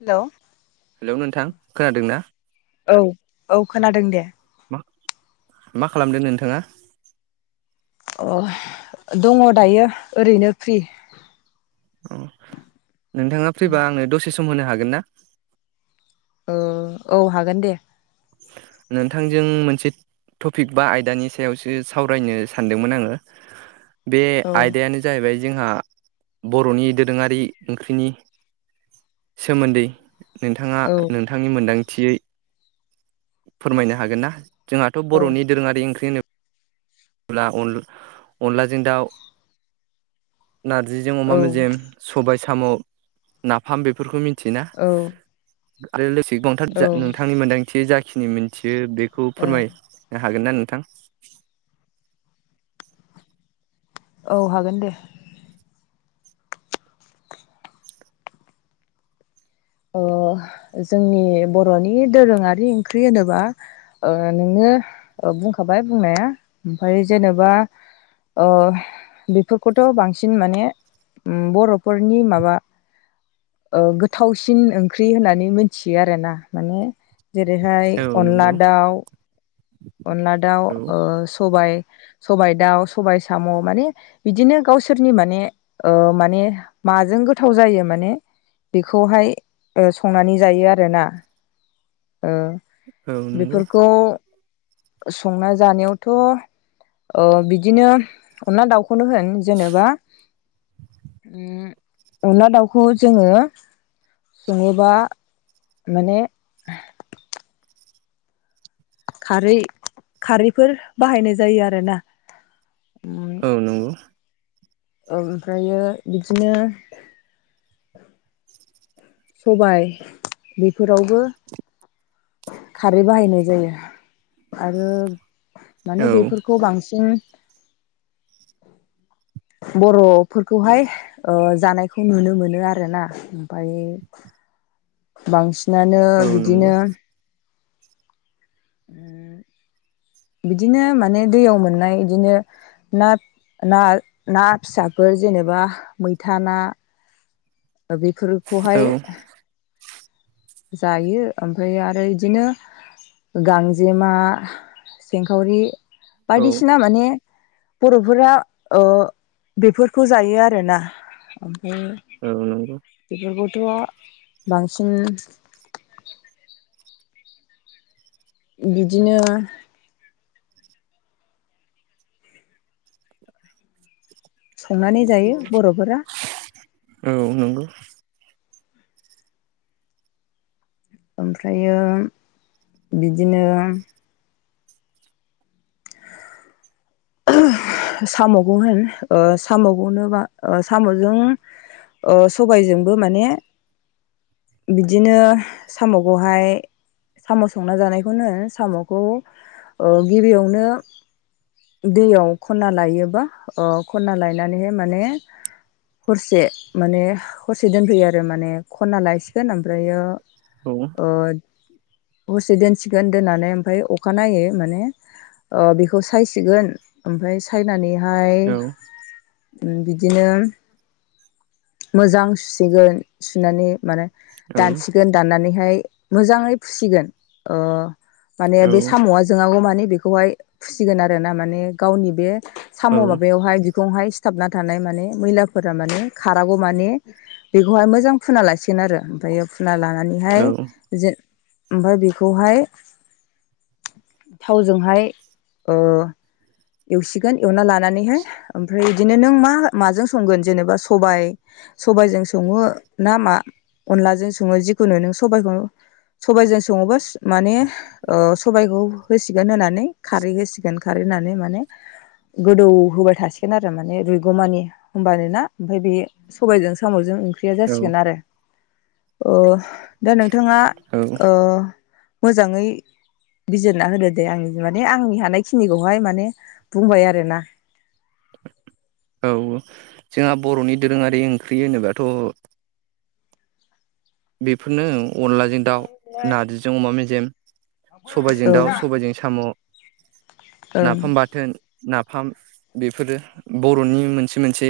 हेल' hello नोंथां खोनादों ना औ औ खोनादों दे मा मा खालामदों नोंथाङा अ दङ दायो ओरैनो फ्रि अ नोंथाङा फैबा आंनो दसे सम होनो हागोन ना औ हागोन दे नोंथांजों मोनसे टपिक बा आयदानि सायावसो सावरायनो सानदोंमोन आङो बे औ आयदायानो जाहैबाय जोंहा बर'नि दोरोङारि ओंख्रिनि सोमोन्दै नोंथाङा औ नोंथांनि मोनदांथियै फोरमायनो हागोन ना जोंहाथ' औ बर'नि दोरोङारि ओंख्रि होनोबो ला अनला जों दाउ नारजिजों अमा औ मेजेम सबाय साम' नाफाम बेफोरखौ मिथि मिथिना आरो लोगोसे औ गोबांथार नोंथांनि मोनदांथि जाखिनि मोनथियो बे खौ ओं फोरमायनो हागोन ना नोंथां औ हागोन दे ओ जोंनि बर'नि दोरोङारि ओंख्रि होनोबा नोंङ बुंखाबाय बुंनाया ओमफ्राय जेनेबा ओ बेफोरखौथ' बांसिन माने उम बर'फोरनि माबा गोथाव बांसिन ओंख्रि होननानै मिथियो आरो ना माने जेरैहाय औ अनला नंगौ दाउ अनला दाउ औ सबाय सबाइ दाउ सबायाइ साम' माने बिदिनो गावसोरनि माने माने माजों गोथाव जायो माने बेखौहाय संनानै जायो आरोना औ नंगौ बेफोरखौ संना जानायावथ' बिदिनो अनला दाउ खौनो होन जेनेबा उम अनला दाउखौ जोङो सङोबा माने खारै खारैफोर बाहायनाय जायो आरो ना औ नंगौ ओमफ्रायो बिदिनो सबाय बेफोरावबो खारै बाहायनाय जायो आरो माने औ बेफोरखौ बांसिन [inaudible] [unintelligible] बर'फोरखौहाय जानायखौ नुनो मोनो आरोना ओमफ्राय बांसिनानो औ नंगौ बिदिनो [inaudible] [unintelligible] बिदिनो माने दैयाव मोननाय बिदिनो ना ना ना फिसाफोर जेनेबा मैथा ना औ बेफोरखौहाय जायो ओमफाय आरो इदिनो गांजेमा सिंखावरि औ बायदिसिना माने बर'फोरा ओ बेफोरखौ जायो आरोना उम औ नंगौ बेफोरखौथ' बांसिन बिदिनो संनानै जायो बर'फोरा औ नंगौ ओमफ्रायो बिदिनो साम'खौ होन साम'खौनो बा साम'जों ओ सबायजोंबो माने बिदिनो साम'खौहाय साम' संना जानायखौनो साम'खौ ओ गिबियावनो दैयाव खनना लायोबा ओ खनना लायनानैहाय माने हरसे माने हरसे दोनफैयो आरो औ ओद हरसे दोनसिगोन दोननानै ओमफाय अखानायै माने बेखौ सायसिगोन ओमफाय सायनानैहाय औ ओम बिदिनो मोजां सुसिगोन सुनानै माने औ दानसिगोन दाननानैहाय मोजाङै फुसिगोन ओ माने बे औ साम'आ जोंङागौ मानि बेखौहाय फुसिगोन आरो ना माने गावनि बे साम' माबायावहाय बिखुंहाय- सिथाबना थानाय माने मैलाफोरा माने खारागौ माने बेखौहाय मोजां फुना लासिगोन आरो ओमफायो फुना लानानैहाय जों ओमफ्राय बेखौहाय थावजोंहाय ओ एवसिगोन एवना लानानैहाय ओमफ्राय बिदिनो नों मा माजों संगोन जेनेबा सबाय सबायाइजों सङो ना मा अनलाजों सङो जिखुनु नों सबाइखौ सबायजों सङोबा माने ओ सबाइखौ होसिगोन होनानै खारै होसिगोन खारै होनानै माने माने गोदौ होबाय थासिगोन आरो माने रुइग मानि होनबानोना ओमफाय बे सबायजों साम'जोंं ओंख्रिया औ जासिगोन आरो ओ दा नोंथाङा ओ मोजाङै बिजिरना होदो दे आंनि माने आंनि हानायखिनिखौहाय माने बुंबाय आरोना औ जोंहा बर'नि दोरोङारि ओंख्रि होनोबाथ' बेफोरनो अनलाजों- दाउ नारजिजों अमा मेजेम सबायजों दाउ औ सबाय- ओं नाफाम बाथोन नाफ फ्राय बेफोरो बर'नि मोनसे मोनसे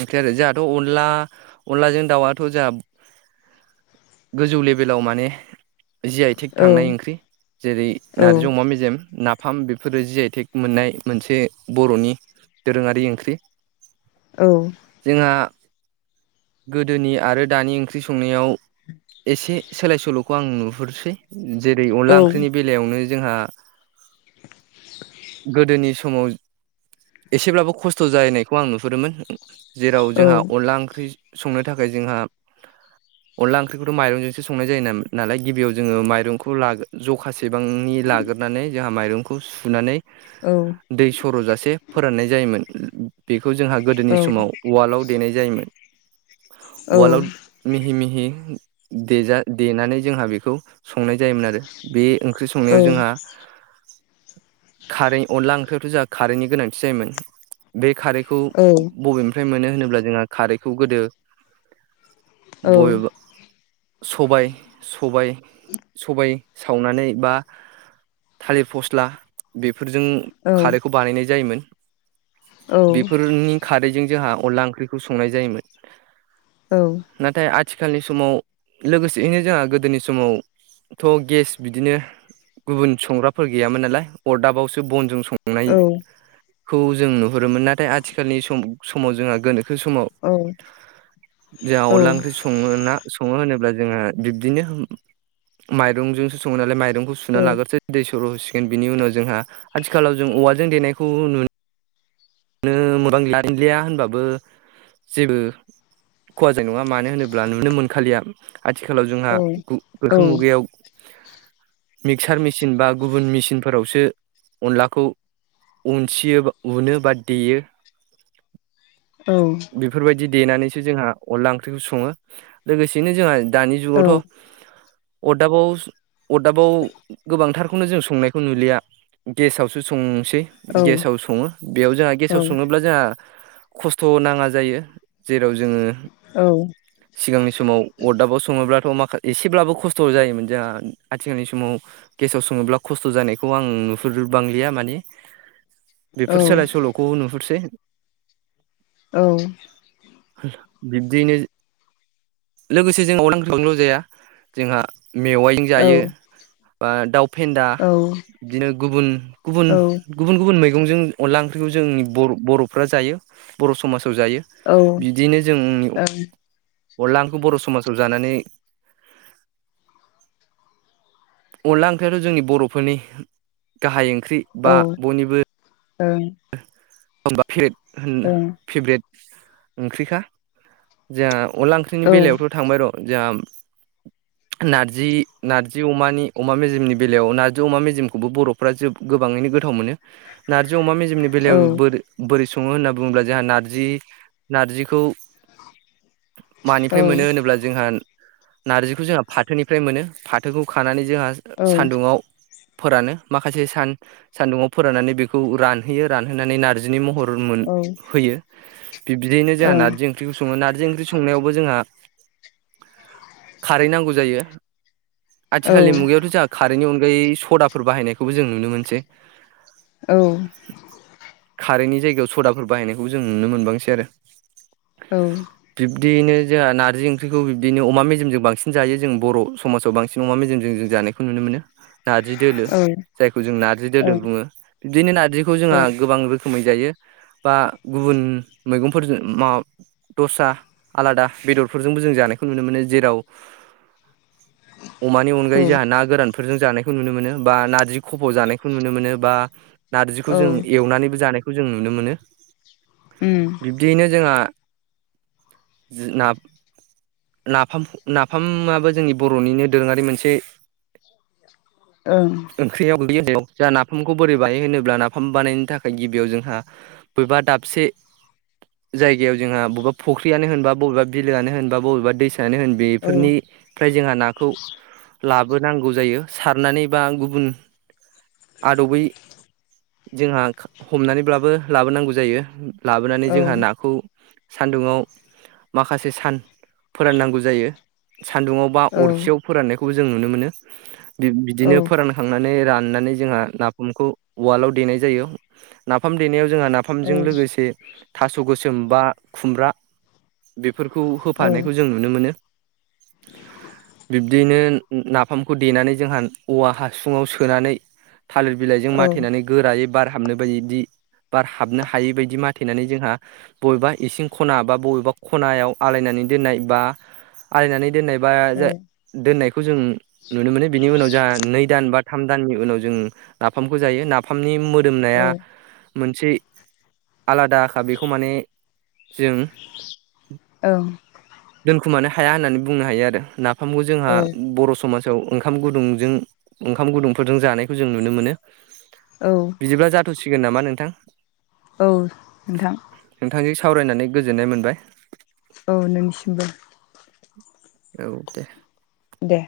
ओंख्रि आरो जोंहाथ' अनला अन अलाजों दाउआथ' जाहा गोजौ लेभेलाव माने जि आइ थेक ओं थांनाय ओंख्रि जेरै ओं नार्जि अमा मेजेम नाफ फाम बेफोरो जि आइटेंखौ मोननाय मोनसे बर'नि दोरोङारि ओंख्रि [inaudible] औ गोदोनि आरो दानि ओंख्रि संनायाव एसे सोलाय सोल'खौ आं नुहरसै जेरै अनला ओं ओंख्रि जोंहा एसेब्लाबो खस्थ' जाहैनायखौ आं नुहुरोमोन जेराव जोंहा अनला ओंख्रि संनो थाखाय जोंहा अनला ओं ख्रिखौथ' माइंजोंसो संनाय जायो ना नालाय गिबियाव जोङो मरंखौ ला जखासे- बेसेबांनि लाग्रोनानै जोंहा ओं फोराननाय जायोमोन बेखौ जोंहा औ गोदोनि समाव वाल्डआव देनाय जायोमोन। औ वाल्डआव मिहि मिहि देजा देनानै जोंहा बेखौ संनाय जायोमोन आरो बे ओंख्रि औ संनायाव जोङा खारै अनला ओंख्रियावथ' जोंहा खारैनि गोनांथि जायोमोन बे खारैखौ औ ओं बबेनिफ्राय मोनो होनोब्ला जोंहा खारैखौ गोदो बबेबो सबाय सबाय सबाय सावनानै बा थालिर फस्ला बेफोरजों खारैखौ बानायनाय जायोमोन। औ बेफोरनि खारैजों जोंहा अनला ओंख्रिखौ संनाय जायोमोन। नाथाय आथिखालनि समाव लोगोसेयैनो जोंहा गोदोनि समावथ' गेस बिदिनो गुबुन संग्राफोर गैयामोन नालाय अरदाबावसो बनजों औ खौ जों नुहुरोमोन नाथाय आथिखालनि सम समाव जोंह गोनो खो समाव औ जोंहा अनला ओंख्रि सङो ना सङो होनोब्ला जोङो बिबदिनो माइरंजों सङो नालाय माइरंखौ सुना लाग्रोनोसै दै सुर' होसिगोन बिनि उनाव जोंहा आथिखालाव जों औवाजों देनायखौ नुनो नो मोनबां लिया होनबाबो जेबो खहा जानाय नङा मानो होनोब्ला नुनो मोनखालिया आथिखालाव जोंहा गोनोखो औ मुगायाव मिक्सार मिचिन बा गुबुन मिचिनफोरावसो अनलाखौ उनसियो उनो बा देयो। औ बेफोरबायदि देनानैसो जोंहा अनला ओंख्रिखौ सङो लोगोसेयैनो जोंहा दानि जुगावथ' अरदाबाव अरदाबाव गोबांथार खौनो जों संनायखौ नुलिया गेसआवसो संसै गेस आाव सङो बेयाव जोंआ गेसाव सङोब्ला जाआ खस्थ' नाङा जायो जेराव जोङो सिगांनि समाव अरदाबाव सङोब्ला थ' माखासे एसेब्लाबो खस्थ' जायोमोन जोंहा आथिखालनि समाव गेसाव सङोब्ला खस्थ' जानायखौ आं नुफेर बांलिया माने बेफोर सोलाय सोल' फुरसै औ बिब्दियैनो लोगोसे जों [unintelligible] ओंख्रिखौल' जाया जोंहा मेवाइजों जायो बा दाउ फेन्दा बिदिनो गुबुन गुबुन गुबुन गुबुन मैगंजों अनला ओंख्रिखौ जों बर बर'फ्रा जायो बर' समाजाव जायो ओं बिदिनो जोंनि अनला खौ बर' समाजाव जानानै अनला ओंख्रियाथ' जोंनि बर'फोरनि गाहाय ओं ख्रि बा बयनिबो ओं [unintelligible] होन फेभरेट ओंख्रिखा जा अनला ओंख्रिनि बेलायावथ' थांबाय र' जाआ नारजि नारजि अमानि अमा मेजेमनि बेलायाव नारजि अमा मेजेमखौबो बर'फ्रा जोब गोबाङैनो गोथाव मोनो नारजि अमा मे जेमनि बेलायाव बोरै बोरै सङो होनना बुङोब्ला जोंहा नारजि नारजिखौ मानिफ्राय मोनो होनोब्ला जोंहा नारजिखौ जोंहा फाथोनिफ्राय मोनो फाथोखौ खानानै जोंहा सानदुङाव फोरानो माखासे सान सान्दुङाव फोराननानै बेखौ रानहोयो रानहोनानै नार्जिनि महर मोन होयो। बब्दियैनो जाहा नारजि ओंख्रिखौ सङो नारजि ओंख्रि संनायावबो जोङा खारै नांगौ जायो आथिखालनि मुगायावथ' जोंहा खारैनि अन बै सदाफोर बाहायनायखौबो जों नुनो मोनसै औ खारैनि जायगायाव सदाफोर बाहायनायखौ जों नुनो मोनबांसै आरो औ बिदियैनो जोंहा नारजि ओंख्रिखौ बिदिनो अमा मेजेमजों बांसिन जायो जों बर' समाजाव बांसिन अमा मेजमजों जों जायो नायखौ नुनो मोनो नारजि दोलो जायखौ जों नारजि दोलो बुङो बिदिनो नारजिखौ जोंहा ओं गोबां रोखोम रोखोमै जायो बा गुबुन मैगंफोरजों मा दस्रा आलादा बेदरफोरजोंबो जों जानायखौ नुनो मोनो जेराव अमानि अनगायै औ जोंहा ना गोरान फोरजों जानायखौ नुनो मोनो बा नारजि खफ' जानायखौ नुनो मोनो बा बेखौ औ जों एवनानैबो जानायखौ जों नुनो मोनो बिब्दियैनो जोंहा जि ना नाफाम नाफामाबो जोंनि बर'निनो दोरोङारि मोनसे ओंख्रियाव गोग्लैयो होनदो जोंहा नाफामखौ बोरै बानायो होनोब्ला नाफ फाम बानायनो थाखाय गिबियाव जोंहा बबेबा दाबसे जायगायाव जोंहा बबेबा फुख्रियानो होन बा बबेबा बिलोआनो होन बा बबेबा दैस मानो होन बेफोरनिफ्राय जोंहा नाखौ लाबोनांगौ जायो सारनानै बा गुबुन आदबै जोंहा हमनानैब्लाबो लाबोनांगौ जायो लाबोनानै जोंहा नाखौ सान्दुंङाव माखासे सान फोराननांगौ जायो सान्दुङाव बा अरखियाव फोराननायखौबो जों नुनो मोनो बिब बिदिनो फोरानखांनानै रा होनानै जोंहा नाफामखौ उआलाव देनाय जायो नाफाम देनायाव जों जोंहा नाफामजों लोगोसे थास' गोसोम बा खुमब्रा बे फोरखौ होफानायखौ जों नुनो मोनो बिब्दियैनो नाफामखौ देनानै जोंहा औवा हासुङाव सोनानै थालिर बिलाइजों माथेनानै गोरायै बारहाबनो बायदि बार हाबनो हायि बायदि माथेनानै जोंहा बबेबा इसिं खना बा बबेबा खनायाव आलायनानै नै दोननाय बा आलायनानै दोननाय बा जोहा दोननायखौ जों नुनो मोनो बिनि उनाव जोंहा नै दान बा थाम दाननि उनाव जों नाफामखौ जायो नाफामनि मोदोमनाया मोनसे आलादाखा बेखौ माने जों दोनखुमानो हाया होननानै बुंनो हायो आरो ना नाफामखौ जोंहा बर' समाज खौ ओंखाम गुदुंजों ओंखाम गुदुंफोरजों जानायखौ जों नुनो मोनो बिदिब्ला जाथ'सिगोन नामा नोंथां औ नोंथां नोंथांजों सावरायनानै गोजोननाय मोनबाय औ नोंनिसिमबो औ दे। दे।